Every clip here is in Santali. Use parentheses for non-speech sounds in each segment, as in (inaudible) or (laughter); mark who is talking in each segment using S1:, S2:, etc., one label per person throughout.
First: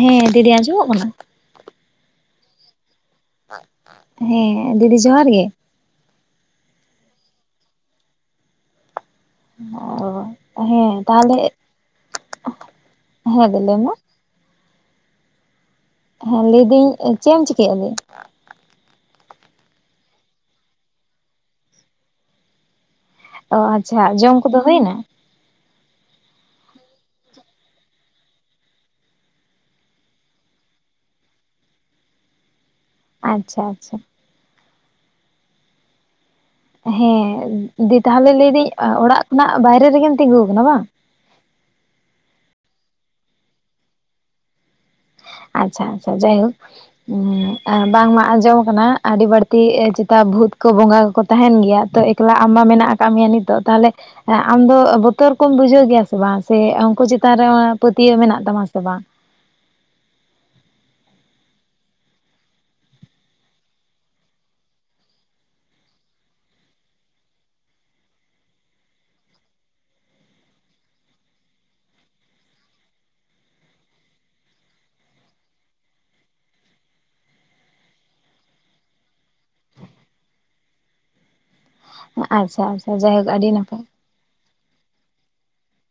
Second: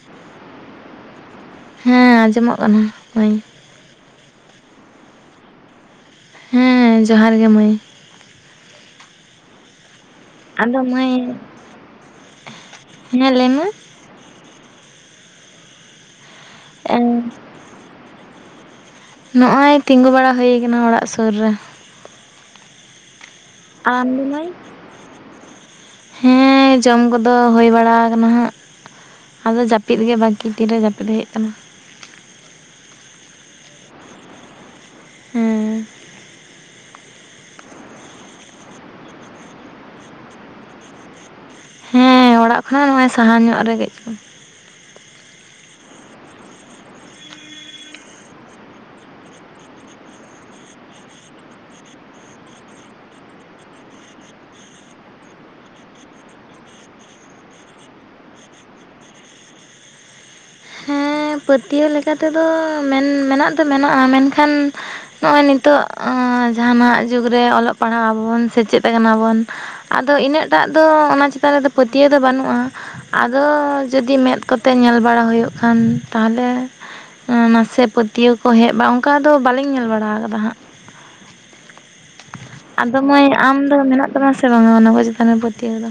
S1: ᱦᱮᱸ ᱫᱤᱫᱤ ᱟᱸᱡᱚᱢᱚᱜ ᱠᱟᱱᱟ?
S2: ᱦᱮᱸ ᱟᱸᱡᱚᱢᱚᱜ ᱠᱟᱱᱟ ᱦᱚᱧ᱾
S1: ᱦᱮᱸ ᱫᱤᱫᱤ ᱡᱚᱦᱟᱨ ᱜᱮ᱾
S2: ᱦᱩᱸ ᱡᱚᱦᱟᱨ ᱜᱮ ᱢᱟᱹᱭ᱾
S1: ᱚ
S2: ᱟᱫᱚ
S1: ᱦᱮᱸ
S2: ᱢᱟᱹᱭ
S1: ᱛᱟᱦᱚᱞᱮ, ᱦᱮᱸ ᱫᱤ ᱞᱟᱹᱭ ᱢᱮ᱾ ᱦᱮᱸ ᱞᱟᱹᱭ ᱫᱤᱧ ᱪᱮᱫ ᱮᱢ ᱪᱤᱠᱟᱹᱭᱮᱜᱼᱟ ᱫᱤ?
S2: ᱱᱚᱜᱼᱚᱭ ᱛᱤᱸᱜᱩ ᱵᱟᱲᱟ ᱦᱳᱭ ᱟᱠᱟᱱᱟ ᱚᱲᱟᱜ ᱥᱩᱨ ᱨᱮ᱾
S1: ᱚ ᱟᱪᱪᱷᱟ
S2: ᱟᱢ ᱫᱚ
S1: ᱡᱚᱢ
S2: ᱢᱟᱹᱭ,
S1: ᱠᱚᱫᱚ ᱦᱩᱭᱱᱟ
S2: ᱦᱮᱸ ᱡᱚᱢ ᱠᱚᱫᱚ ᱦᱳᱭ ᱵᱟᱲᱟ ᱟᱠᱟᱱᱟ ᱦᱟᱸᱜ᱾ ᱟᱫᱚ ᱡᱟᱹᱯᱤᱫ ᱜᱮ ᱵᱟᱹᱠᱤ ᱛᱤᱨᱮ ᱡᱟᱹᱯᱤᱫ ᱦᱳᱭᱳᱜ ᱠᱟᱱᱟ᱾
S1: ᱟᱪᱪᱷᱟ, ᱟᱪᱪᱷᱟ᱾
S2: ᱦᱮᱸ
S1: ᱦᱮᱸ ᱫᱤ ᱛᱟᱦᱚᱞᱮ ᱞᱟᱹᱭ ᱫᱟᱹᱧ ᱚᱲᱟᱜ ᱠᱷᱚᱱᱟᱜ ᱵᱟᱭᱨᱮ ᱨᱮᱜᱮᱢ ᱛᱤᱸᱜᱩᱶ ᱠᱟᱱᱟ ᱵᱟᱝ?
S2: ᱦᱮᱸ ᱚᱲᱟᱜ ᱠᱷᱚᱱᱟᱜ ᱱᱚᱜᱼᱚᱭ ᱥᱟᱦᱟ ᱧᱚᱜ ᱨᱮ ᱠᱟᱹᱡ ᱪᱩᱞᱩᱝ᱾
S1: ᱟᱪᱪᱷᱟ, ᱟᱪᱪᱷᱟ, ᱡᱟᱭᱦᱳᱠ᱾ ᱵᱟᱝᱢᱟ ᱟᱸᱡᱚᱢ ᱠᱟᱱᱟ ᱟᱹᱰᱤ ᱵᱟᱹᱲᱛᱤ ᱪᱮᱛᱟ ᱵᱷᱩᱛ ᱠᱚ, ᱵᱚᱸᱜᱟ ᱠᱚᱠᱚ ᱛᱟᱦᱮᱱ ᱜᱮᱭᱟ ᱛᱚ ᱮᱠᱞᱟ ᱟᱢ ᱢᱟ ᱢᱮᱱᱟᱜ ᱟᱠᱟᱜ ᱢᱮᱭᱟ ᱱᱤᱛᱚᱜ ᱛᱟᱦᱚᱞᱮ ᱟᱢ ᱫᱚ ᱵᱚᱛᱚᱨ ᱠᱚᱢ ᱵᱩᱡᱷᱟᱹᱣ ᱜᱮᱭᱟ ᱥᱮ ᱵᱟᱝ ᱥᱮ ᱩᱱᱠᱩ ᱪᱮᱛᱟᱱ ᱨᱮ ᱟᱢ ᱯᱟᱹᱛᱭᱟᱹᱣ ᱢᱮᱱᱟᱜ ᱛᱟᱢᱟ ᱥᱮ ᱵᱟᱝ?
S2: ᱦᱮᱸ ᱯᱟᱹᱛᱭᱟᱹᱣ ᱞᱮᱠᱟ ᱛᱮᱫᱚ ᱢᱮᱱ ᱢᱮᱱᱟᱜ ᱫᱚ ᱢᱮᱱᱟᱜᱼᱟ ᱢᱮᱱᱠᱷᱟᱱ ᱱᱚᱸᱜᱼᱚᱭ ᱱᱤᱛᱚᱜ ᱡᱟᱸᱦᱟ ᱱᱟᱜ ᱡᱩᱜᱽ ᱨᱮ ᱚᱞᱚᱜ ᱯᱟᱲᱦᱟᱜ ᱟᱵᱚ ᱵᱚᱱ ᱥᱮᱪᱮᱫ ᱠᱟᱱᱟ ᱵᱚᱱ ᱟᱫᱚ ᱤᱱᱟᱹᱜ ᱴᱟᱜ ᱫᱚ ᱚᱱᱟ ᱪᱮᱛᱟᱱ ᱨᱮᱫᱚ ᱯᱟᱹᱛᱭᱟᱹᱣ ᱫᱚ ᱵᱟᱹᱱᱩᱜᱼᱟ᱾ ᱟᱫᱚ ᱡᱩᱫᱤ ᱢᱮᱫ ᱠᱚᱛᱮ ᱧᱮᱞ ᱵᱟᱲᱟ ᱦᱩᱭᱩᱜ ᱠᱷᱟᱱ ᱛᱟᱦᱚᱞᱮ ᱱᱟᱥᱮ ᱯᱟᱹᱛᱭᱟᱹᱣ ᱠᱚ ᱦᱮᱡ ᱵᱟᱝ ᱚᱱᱠᱟ ᱫᱚ ᱵᱟᱹᱞᱤᱧ ᱧᱮᱞ ᱵᱟᱲᱟ ᱟᱠᱟᱫᱟ ᱦᱟᱸᱜ᱾
S1: ᱟᱪᱪᱷᱟ ᱟᱪᱪᱷᱟ
S2: ᱟᱫᱚ ᱢᱟᱹᱭ
S1: ᱡᱟᱭᱦᱳᱠ ᱟᱹᱰᱤ
S2: ᱟᱢ
S1: ᱱᱟᱯᱟᱭ
S2: ᱫᱚ ᱢᱮᱱᱟᱜ ᱛᱟᱢᱟ ᱥᱮ ᱵᱟᱝ ᱚᱱᱟ ᱠᱚ ᱪᱮᱛᱟᱱ ᱨᱮ ᱯᱟᱹᱛᱭᱟᱹᱣ ᱫᱚ?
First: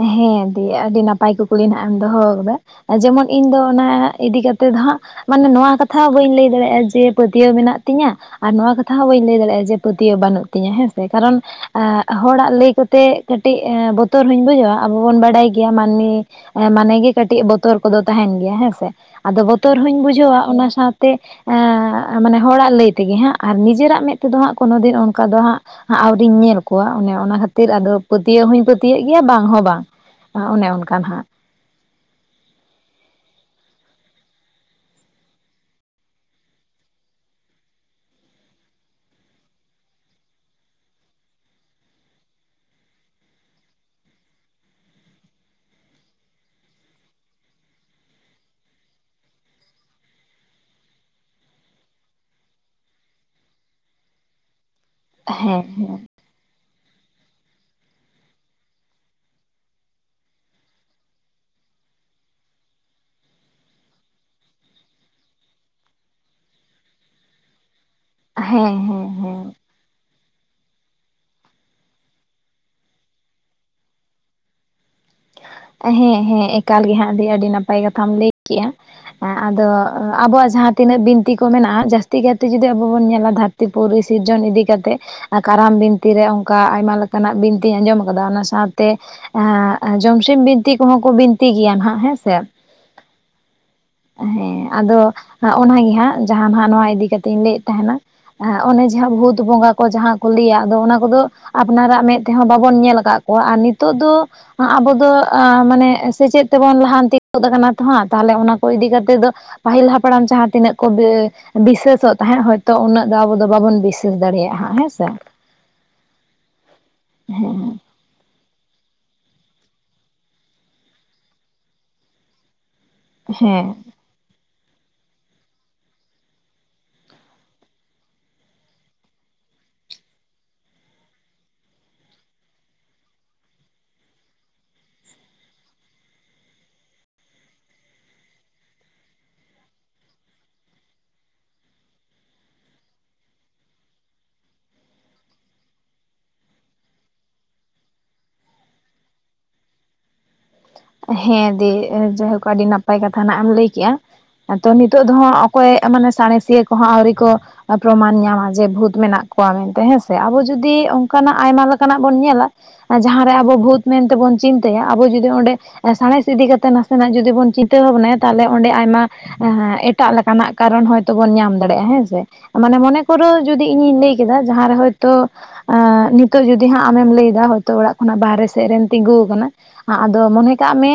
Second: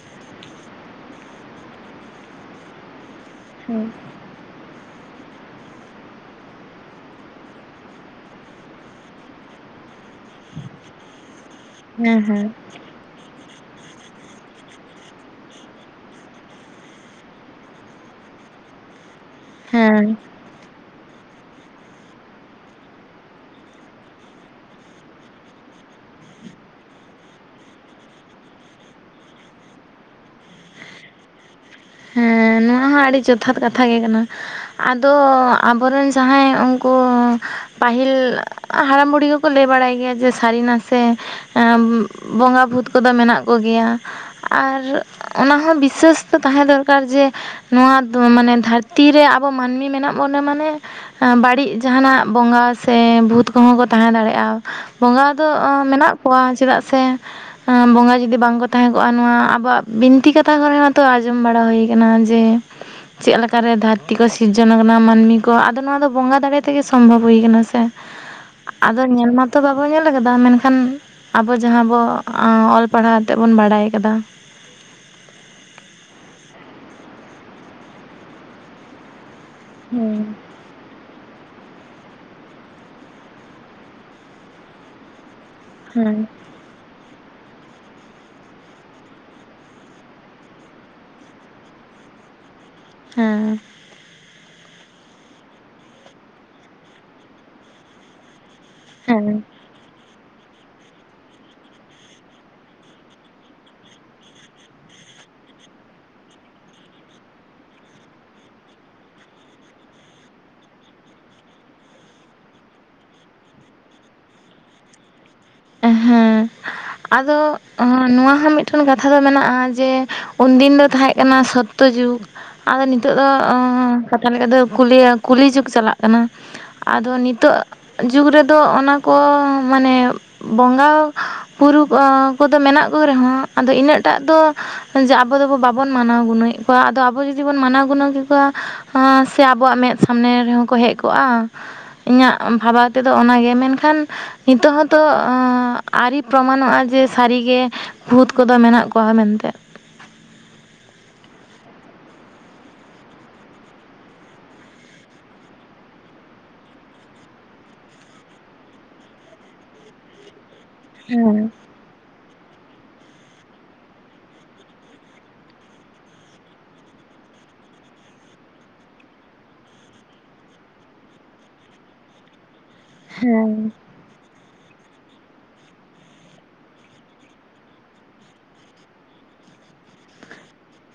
S1: ᱦᱮᱸ ᱫᱤ ᱟᱹᱰᱤ ᱱᱟᱯᱟᱭ ᱠᱩᱠᱞᱤ ᱱᱟᱜ ᱮᱢ ᱫᱚᱦᱚᱣ ᱠᱟᱫᱟ ᱡᱮᱢᱚᱱ ᱤᱧ ᱫᱚ ᱚᱱᱟ ᱤᱫᱤ ᱠᱟᱛᱮ ᱫᱚ ᱦᱟᱸᱜ ᱢᱟᱱᱮ ᱱᱚᱣᱟ ᱠᱟᱛᱷᱟ ᱦᱚᱸ ᱵᱟᱹᱧ ᱞᱟᱹᱭ ᱫᱟᱲᱮᱭᱟᱜᱼᱟ ᱡᱮ ᱯᱟᱹᱛᱭᱟᱹᱣ ᱢᱮᱱᱟᱜ ᱛᱤᱧᱟᱹ ᱟᱨ ᱱᱚᱣᱟ ᱠᱟᱛᱷᱟ ᱦᱚᱸ ᱵᱟᱹᱧ ᱞᱟᱹᱭ ᱫᱟᱲᱮᱭᱟᱜᱼᱟ ᱡᱮ ᱯᱟᱹᱛᱭᱟᱹᱣ ᱵᱟᱹᱱᱩᱜ ᱛᱤᱧᱟᱹ ᱦᱮᱸᱥᱮ ᱠᱟᱨᱚᱱ ᱮᱸᱜ
S2: ᱦᱮᱸ ᱦᱮᱸ
S1: ᱦᱚᱲᱟᱜ ᱞᱟᱹᱭ ᱠᱚᱛᱮ ᱠᱟᱹᱴᱤᱡ ᱵᱚᱛᱚᱨ ᱦᱚᱧ ᱵᱩᱡᱟ ᱟᱵᱚ ᱵᱚᱱ ᱵᱟᱰᱟᱭ ᱜᱮᱭᱟ ᱢᱟᱹᱱᱢᱤ ᱢᱟᱱᱮ ᱜᱮ ᱠᱟᱹᱴᱤᱡ ᱵᱚᱛᱚᱨ ᱠᱚᱫᱚ ᱛᱟᱸᱦᱮᱱ ᱜᱮᱭᱟ ᱦᱮᱸᱥᱮ᱾ ᱟᱫᱚ ᱵᱚᱛᱚᱨ ᱦᱚᱧ
S2: ᱦᱮᱸ
S1: ᱵᱩᱡᱷᱟᱹᱣᱟ ᱚᱱᱟ ᱥᱟᱶᱛᱮ ᱛᱮ ᱢᱟᱱᱮ ᱦᱚᱲᱟᱜ ᱞᱟᱹᱭ ᱛᱮᱜᱮ ᱦᱟᱸᱜ ᱟᱨ ᱱᱤᱡᱮᱨᱟᱜ ᱢᱮᱫ ᱛᱮᱫᱚ ᱦᱟᱸᱜ ᱠᱳᱱᱳ ᱫᱤᱱ, ᱚᱱᱠᱟ ᱫᱚ ᱦᱟᱸᱜ᱾ ᱟᱹᱣᱨᱤᱧ ᱧᱮᱞ ᱠᱚᱣᱟ᱾ ᱚᱱᱮ ᱚᱱᱟ ᱠᱷᱟᱹᱛᱤᱨ ᱟᱫᱚ ᱯᱟᱹᱛᱭᱟᱹᱣ ᱦᱚᱧ ᱯᱟᱹᱛᱭᱟᱹᱣ ᱜᱮᱭᱟ ᱵᱟᱝ ᱦᱚᱸ ᱵᱟᱝ᱾ ᱚᱱᱮ ᱚᱱᱠᱟ ᱱᱟᱸᱦᱟᱜ
S2: ᱦᱮᱸ ᱱᱚᱣᱟ ᱦᱚᱸ ᱟᱹᱰᱤ ᱡᱚᱛᱷᱟᱛ ᱠᱟᱛᱷᱟ ᱜᱮ ᱠᱟᱱᱟ᱾ ᱟᱫᱚ ᱟᱵᱚ ᱨᱮᱱ ᱡᱟᱦᱟᱸᱭ ᱩᱱᱠᱩ ᱯᱟᱹᱦᱤᱞ ᱦᱟᱲᱟᱢ ᱵᱩᱰᱦᱤ ᱠᱚᱠᱚ ᱞᱟᱹᱭ ᱵᱟᱲᱟᱭ ᱜᱮᱭᱟ ᱡᱮ ᱥᱟᱹᱨᱤ ᱱᱟᱥᱮ ᱵᱚᱸᱜᱟ ᱵᱷᱩᱛ ᱠᱚᱫᱚ ᱢᱮᱱᱟᱜ ᱠᱚ ᱜᱮᱭᱟ᱾ ᱟᱨ ᱚᱱᱟ ᱦᱚᱸ ᱵᱤᱥᱟᱹᱥ ᱛᱚ ᱛᱟᱦᱮᱸ ᱫᱚ ᱡᱮ ᱱᱚᱣᱟ ᱢᱟᱱᱮ ᱫᱷᱟᱹᱨᱛᱤ ᱨᱮ ᱟᱵᱚ ᱢᱟᱹᱱᱢᱤ ᱢᱮᱱᱟᱜ ᱵᱚᱱᱟ ᱢᱟᱱᱮ ᱵᱟᱹᱲᱤᱡ ᱡᱟᱸᱦᱟᱱᱟᱜ ᱵᱚᱸᱜᱟ ᱥᱮ ᱵᱷᱩᱛ ᱠᱚᱦᱚᱸ ᱠᱚ ᱛᱟᱦᱮᱸ ᱫᱟᱲᱮᱭᱟᱜᱼᱟ᱾ ᱵᱚᱸᱜᱟ ᱫᱚ
S1: ᱦᱮᱸ
S2: ᱢᱮᱱᱟᱜ ᱠᱚᱣᱟ ᱪᱮᱫᱟᱜ ᱥᱮ ᱵᱚᱸᱜᱟ ᱡᱩᱫᱤ ᱵᱟᱝ ᱠᱚ ᱛᱟᱦᱮᱸ ᱠᱚᱜᱼᱟ᱾ ᱱᱚᱣᱟ ᱟᱵᱚᱣᱟᱜ ᱵᱤᱱᱛᱤ ᱠᱟᱛᱷᱟ ᱠᱚᱨᱮ ᱦᱚᱸ ᱛᱚ ᱟᱸᱡᱚᱢ ᱵᱟᱲᱟ ᱦᱩᱭ ᱠᱟᱱᱟ ᱡᱮ ᱪᱮᱫ ᱞᱮᱠᱟᱨᱮ ᱫᱷᱟᱹᱨᱛᱤ ᱠᱚ ᱥᱤᱨᱡᱚᱱ ᱟᱠᱟᱱᱟ ᱢᱟᱹᱱᱢᱤ ᱠᱚ? ᱟᱫᱚ ᱱᱚᱣᱟ ᱫᱚ ᱵᱚᱸᱜᱟ ᱫᱟᱲᱮ ᱛᱮᱜᱮ ᱥᱚᱢᱵᱷᱚᱵ ᱦᱩᱭ ᱠᱟᱱᱟ ᱥᱮ᱾
S1: ᱦᱮᱸ
S2: ᱟᱫᱚ
S1: ᱦᱮᱸ
S2: ᱧᱮᱞ
S1: ᱦᱮᱸ
S2: ᱢᱟᱛᱚ ᱰᱟᱵᱚ ᱧᱮᱞ ᱟᱠᱟᱫᱟ᱾ ᱢᱮᱱᱠᱷᱟᱱ ᱟᱵᱚ ᱡᱟᱦᱟᱸ ᱵᱚ ᱚᱞ ᱯᱟᱲᱦᱟᱣ ᱡᱟᱛᱮᱫ ᱵᱚᱱ ᱵᱟᱰᱟᱭ ᱠᱟᱫᱟ᱾
S1: ᱦᱮᱸ ᱦᱮᱸ ᱮᱠᱟᱞ ᱜᱮ ᱦᱟᱸᱜ, ᱟᱹᱰᱤ ᱟᱹᱰᱤ ᱱᱟᱯᱟᱭ ᱠᱟᱛᱷᱟᱢ ᱞᱟᱹᱭ ᱠᱮᱜᱼᱟ᱾ ᱦᱮᱸ ᱟᱫᱚ
S2: ᱦᱮᱸ
S1: ᱟᱵᱚᱣᱟᱜ ᱡᱟᱦᱟᱸ ᱛᱤᱱᱟᱹᱜ ᱵᱤᱱᱛᱤ ᱠᱚ ᱢᱮᱱᱟᱜᱼᱟ, ᱡᱟᱹᱥᱛᱤ ᱠᱟᱭᱛᱮ ᱡᱩᱫᱤ ᱟᱵᱚ ᱵᱚᱱ ᱧᱮᱞᱟ᱾ ᱫᱷᱟᱹᱨᱛᱤ ᱯᱩᱨᱩᱨᱤ ᱥᱤᱨᱡᱚᱱ ᱤᱫᱤ ᱠᱟᱛᱮᱫ ᱠᱟᱨᱟᱢ ᱵᱤᱱᱛᱤ ᱨᱮ ᱚᱱᱠᱟ ᱟᱭᱢᱟ ᱞᱮᱠᱟᱱᱼᱟᱜ ᱵᱤᱱᱛᱤᱧ ᱟᱸᱡᱚᱢ ᱟᱠᱟᱫᱟ᱾ ᱚᱱᱟ ᱥᱟᱶᱛᱮ ᱡᱚᱢᱥᱤᱢ ᱵᱤᱱᱛᱤ ᱠᱚᱦᱚᱸ ᱠᱚ ᱵᱤᱱᱛᱤ ᱜᱮᱭᱟ ᱱᱟᱸᱦᱟᱜ ᱦᱮᱸ ᱥᱮ᱾
S2: ᱦᱮᱸ᱾
S1: ᱦᱮᱸ ᱟᱫᱚ ᱱᱚᱜᱼᱚᱭ ᱱᱚᱣᱟ ᱜᱮ ᱦᱟᱸᱜ, ᱡᱟᱦᱟᱸ ᱱᱟᱸᱜ ᱱᱚᱣᱟ ᱤᱫᱤ ᱠᱟᱛᱮ ᱤᱧ ᱞᱟᱹᱭᱮᱫ ᱛᱟᱦᱮᱱᱟ᱾ ᱚᱱᱮ ᱡᱟᱦᱟᱸ ᱵᱷᱩᱛ
S2: ᱦᱮᱸ
S1: ᱵᱚᱸᱜᱟ ᱠᱚ ᱡᱟᱦᱟᱸ ᱠᱚ ᱞᱟᱹᱭᱟ᱾ ᱟᱫᱚ ᱚᱱᱟ ᱠᱚᱫᱚ ᱟᱯᱱᱟᱨᱼᱟᱜ ᱢᱮᱸᱫ ᱛᱮᱦᱚᱸ ᱵᱟᱵᱚᱱ ᱧᱮᱞ ᱠᱟᱜ ᱠᱚᱣᱟ ᱟᱨ ᱱᱤᱛᱚᱜ ᱫᱚ ᱟᱵᱚ ᱫᱚ ᱢᱟᱱᱮ ᱥᱮᱪᱮᱫ ᱛᱮᱵᱚᱱ ᱞᱟᱦᱟᱱᱛᱤ ᱜᱚᱫ ᱠᱟᱱᱟ ᱛᱚ᱾ ᱦᱟᱸᱜ ᱛᱟᱦᱚᱞᱮ ᱚᱱᱟ ᱠᱚ ᱤᱫᱤ ᱠᱟᱛᱮ ᱫᱚ ᱯᱟᱹᱦᱤᱞ ᱦᱟᱯᱲᱟᱢ ᱡᱟᱦᱟᱸ ᱛᱤᱱᱟᱹᱜ ᱠᱚ ᱵᱤᱥᱥᱟᱹᱥᱼᱚᱜ ᱛᱟᱦᱮᱸᱫ ᱦᱳᱭᱛᱚ, ᱩᱱᱟᱹᱜ ᱫᱚ ᱟᱵᱚ ᱫᱚ ᱵᱟᱵᱚᱱ ᱵᱤᱥᱥᱟᱹᱥ ᱫᱟᱲᱮᱭᱟᱜᱼᱟ ᱦᱮᱸᱥᱮ᱾
S2: ᱦᱮᱸ ᱟᱫᱚ
S1: ᱦᱮᱸ
S2: ᱱᱚᱣᱟ ᱦᱚᱸ ᱢᱤᱫᱴᱮᱱ ᱠᱟᱛᱷᱟ ᱫᱚ ᱢᱮᱱᱟᱜᱼᱟ ᱡᱮ ᱩᱱᱫᱤᱱ ᱫᱚ ᱛᱟᱦᱮᱸᱜ ᱠᱟᱱᱟ ᱥᱳᱛᱛᱳ ᱡᱩᱜᱽ ᱟᱫᱚ ᱱᱤᱛᱚᱜ ᱫᱚ
S1: ᱦᱮᱸ
S2: ᱠᱟᱛᱷᱟ ᱞᱮᱠᱟ ᱛᱮᱫᱚ ᱠᱚ ᱞᱟᱹᱭᱟ ᱠᱩᱞᱤ ᱡᱩᱜᱽ ᱪᱟᱞᱟᱜ ᱠᱟᱱᱟ᱾ ᱟᱫᱚ ᱱᱤᱛᱚᱜ ᱡᱩᱜᱽ ᱨᱮᱫᱚ ᱚᱱᱟ ᱠᱚ ᱢᱟᱱᱮ ᱵᱚᱸᱜᱟ ᱯᱩᱨᱩᱵ ᱠᱚᱫᱚ ᱢᱮᱱᱟᱜ ᱠᱚ ᱨᱮᱦᱚᱸ ᱟᱫᱚ ᱤᱱᱟᱹᱜ ᱴᱟᱜ ᱫᱚ ᱡᱮ (unintelligible) ᱟᱵᱚ ᱫᱚᱵᱚ ᱵᱟᱵᱚᱱ ᱢᱟᱱᱟᱣ ᱜᱩᱱᱟᱹᱣᱮᱫ ᱠᱚᱣᱟ᱾ ᱟᱫᱚ ᱟᱵᱚ ᱡᱩᱫᱤ ᱵᱚᱱ ᱢᱟᱱᱟᱣ ᱜᱩᱱᱟᱹᱣ ᱠᱮ ᱠᱚᱣᱟ, ᱥᱮ ᱟᱵᱚᱣᱟᱜ ᱢᱮᱫ ᱥᱟᱢᱱᱮ ᱨᱮᱦᱚᱸ ᱠᱚ ᱦᱮᱡ ᱠᱚᱜᱼᱟ? ᱤᱧᱟᱹᱜ ᱵᱷᱟᱵᱟᱣ ᱛᱮᱫᱚ ᱚᱱᱟ ᱜᱮ ᱢᱮᱱᱠᱷᱟᱱ ᱱᱤᱛᱚᱜ ᱦᱚᱸ ᱱᱤᱛᱚᱜ ᱟᱹᱣᱨᱤ ᱯᱨᱚᱢᱟᱱᱚᱜᱼᱟ ᱡᱮ ᱥᱟᱹᱨᱤ ᱜᱮ ᱵᱷᱩᱛ ᱠᱚᱫᱚ ᱢᱮᱱᱟᱜ ᱠᱚᱣᱟ ᱢᱮᱱ ᱛᱮ᱾
S1: ᱦᱮᱸ ᱫᱤ ᱡᱟᱭᱦᱳᱠ ᱟᱹᱰᱤ ᱱᱟᱯᱟᱭ ᱠᱟᱛᱷᱟ ᱱᱟᱢ ᱞᱟᱹᱭ ᱠᱮᱫᱼᱟ᱾ ᱛᱚ ᱱᱤᱛᱚᱜ ᱫᱚ ᱦᱚᱸ ᱚᱠᱚᱭ ᱢᱟᱱᱮ ᱥᱟᱬᱮᱥᱤᱭᱟᱹ ᱠᱚᱦᱚᱸ ᱟᱹᱣᱨᱤ ᱠᱚ ᱯᱨᱚᱢᱟᱱ ᱧᱟᱢᱟ ᱡᱮ ᱵᱷᱩᱛ ᱢᱮᱱᱟᱜ ᱠᱚᱣᱟ ᱢᱮᱱᱛᱮ ᱦᱮᱸᱥᱮ᱾ ᱟᱵᱚ ᱡᱩᱫᱤ ᱚᱱᱠᱟᱱᱟᱜ
S2: ᱦᱮᱸ
S1: ᱟᱭᱢᱟ ᱞᱮᱠᱟ ᱱᱟᱜ ᱵᱚᱱ ᱧᱮᱞᱟ᱾ ᱡᱟᱦᱟᱸ ᱨᱮ ᱟᱵᱚ ᱵᱷᱩᱛ ᱢᱮᱱᱛᱮ ᱵᱚᱱ ᱪᱤᱱᱛᱟᱹᱭᱟ, ᱟᱵᱚ ᱡᱩᱫᱤ ᱚᱸᱰᱮ ᱥᱟᱬᱮᱥ ᱤᱫᱤ ᱠᱟᱛᱮᱜ ᱱᱟᱥᱮᱱᱟᱜ ᱡᱩᱫᱤ ᱵᱚᱱ ᱪᱤᱱᱛᱟᱹ ᱵᱷᱟᱵᱽᱱᱟᱭᱼᱟ᱾ ᱛᱟᱦᱚᱞᱮ ᱚᱸᱰᱮ ᱟᱭᱢᱟ ᱮᱴᱟᱜ ᱞᱮᱠᱟᱱᱟᱜ ᱠᱟᱨᱚᱱ ᱦᱚᱭᱛᱳ ᱵᱚᱱ ᱧᱟᱢ ᱫᱟᱲᱮᱭᱟᱜᱼᱟ, ᱦᱮᱸᱥᱮ ᱢᱟᱱᱮ ᱢᱚᱱᱮ ᱠᱚᱨᱚ ᱡᱩᱫᱤ
S2: ᱦᱮᱸ
S1: ᱤᱧᱤᱧ ᱞᱟᱹᱭ ᱠᱮᱫᱟ᱾ ᱡᱟᱦᱟᱸ ᱨᱮ ᱦᱚᱭᱛᱳ ᱟᱸᱻ ᱱᱤᱛᱚᱜ ᱡᱩᱫᱤ ᱦᱟᱸᱜ ᱟᱢᱮᱢ ᱞᱟᱹᱭ ᱮᱫᱟ ᱦᱚᱭᱛᱳ ᱚᱲᱟᱜ ᱠᱷᱚᱱᱟᱜ ᱵᱟᱦᱨᱮ ᱥᱮᱫ ᱨᱮᱢ ᱛᱤᱸᱜᱩ ᱟᱠᱟᱱᱟ᱾ ᱟᱫᱚ ᱢᱚᱱᱮ ᱠᱟᱜ ᱢᱮ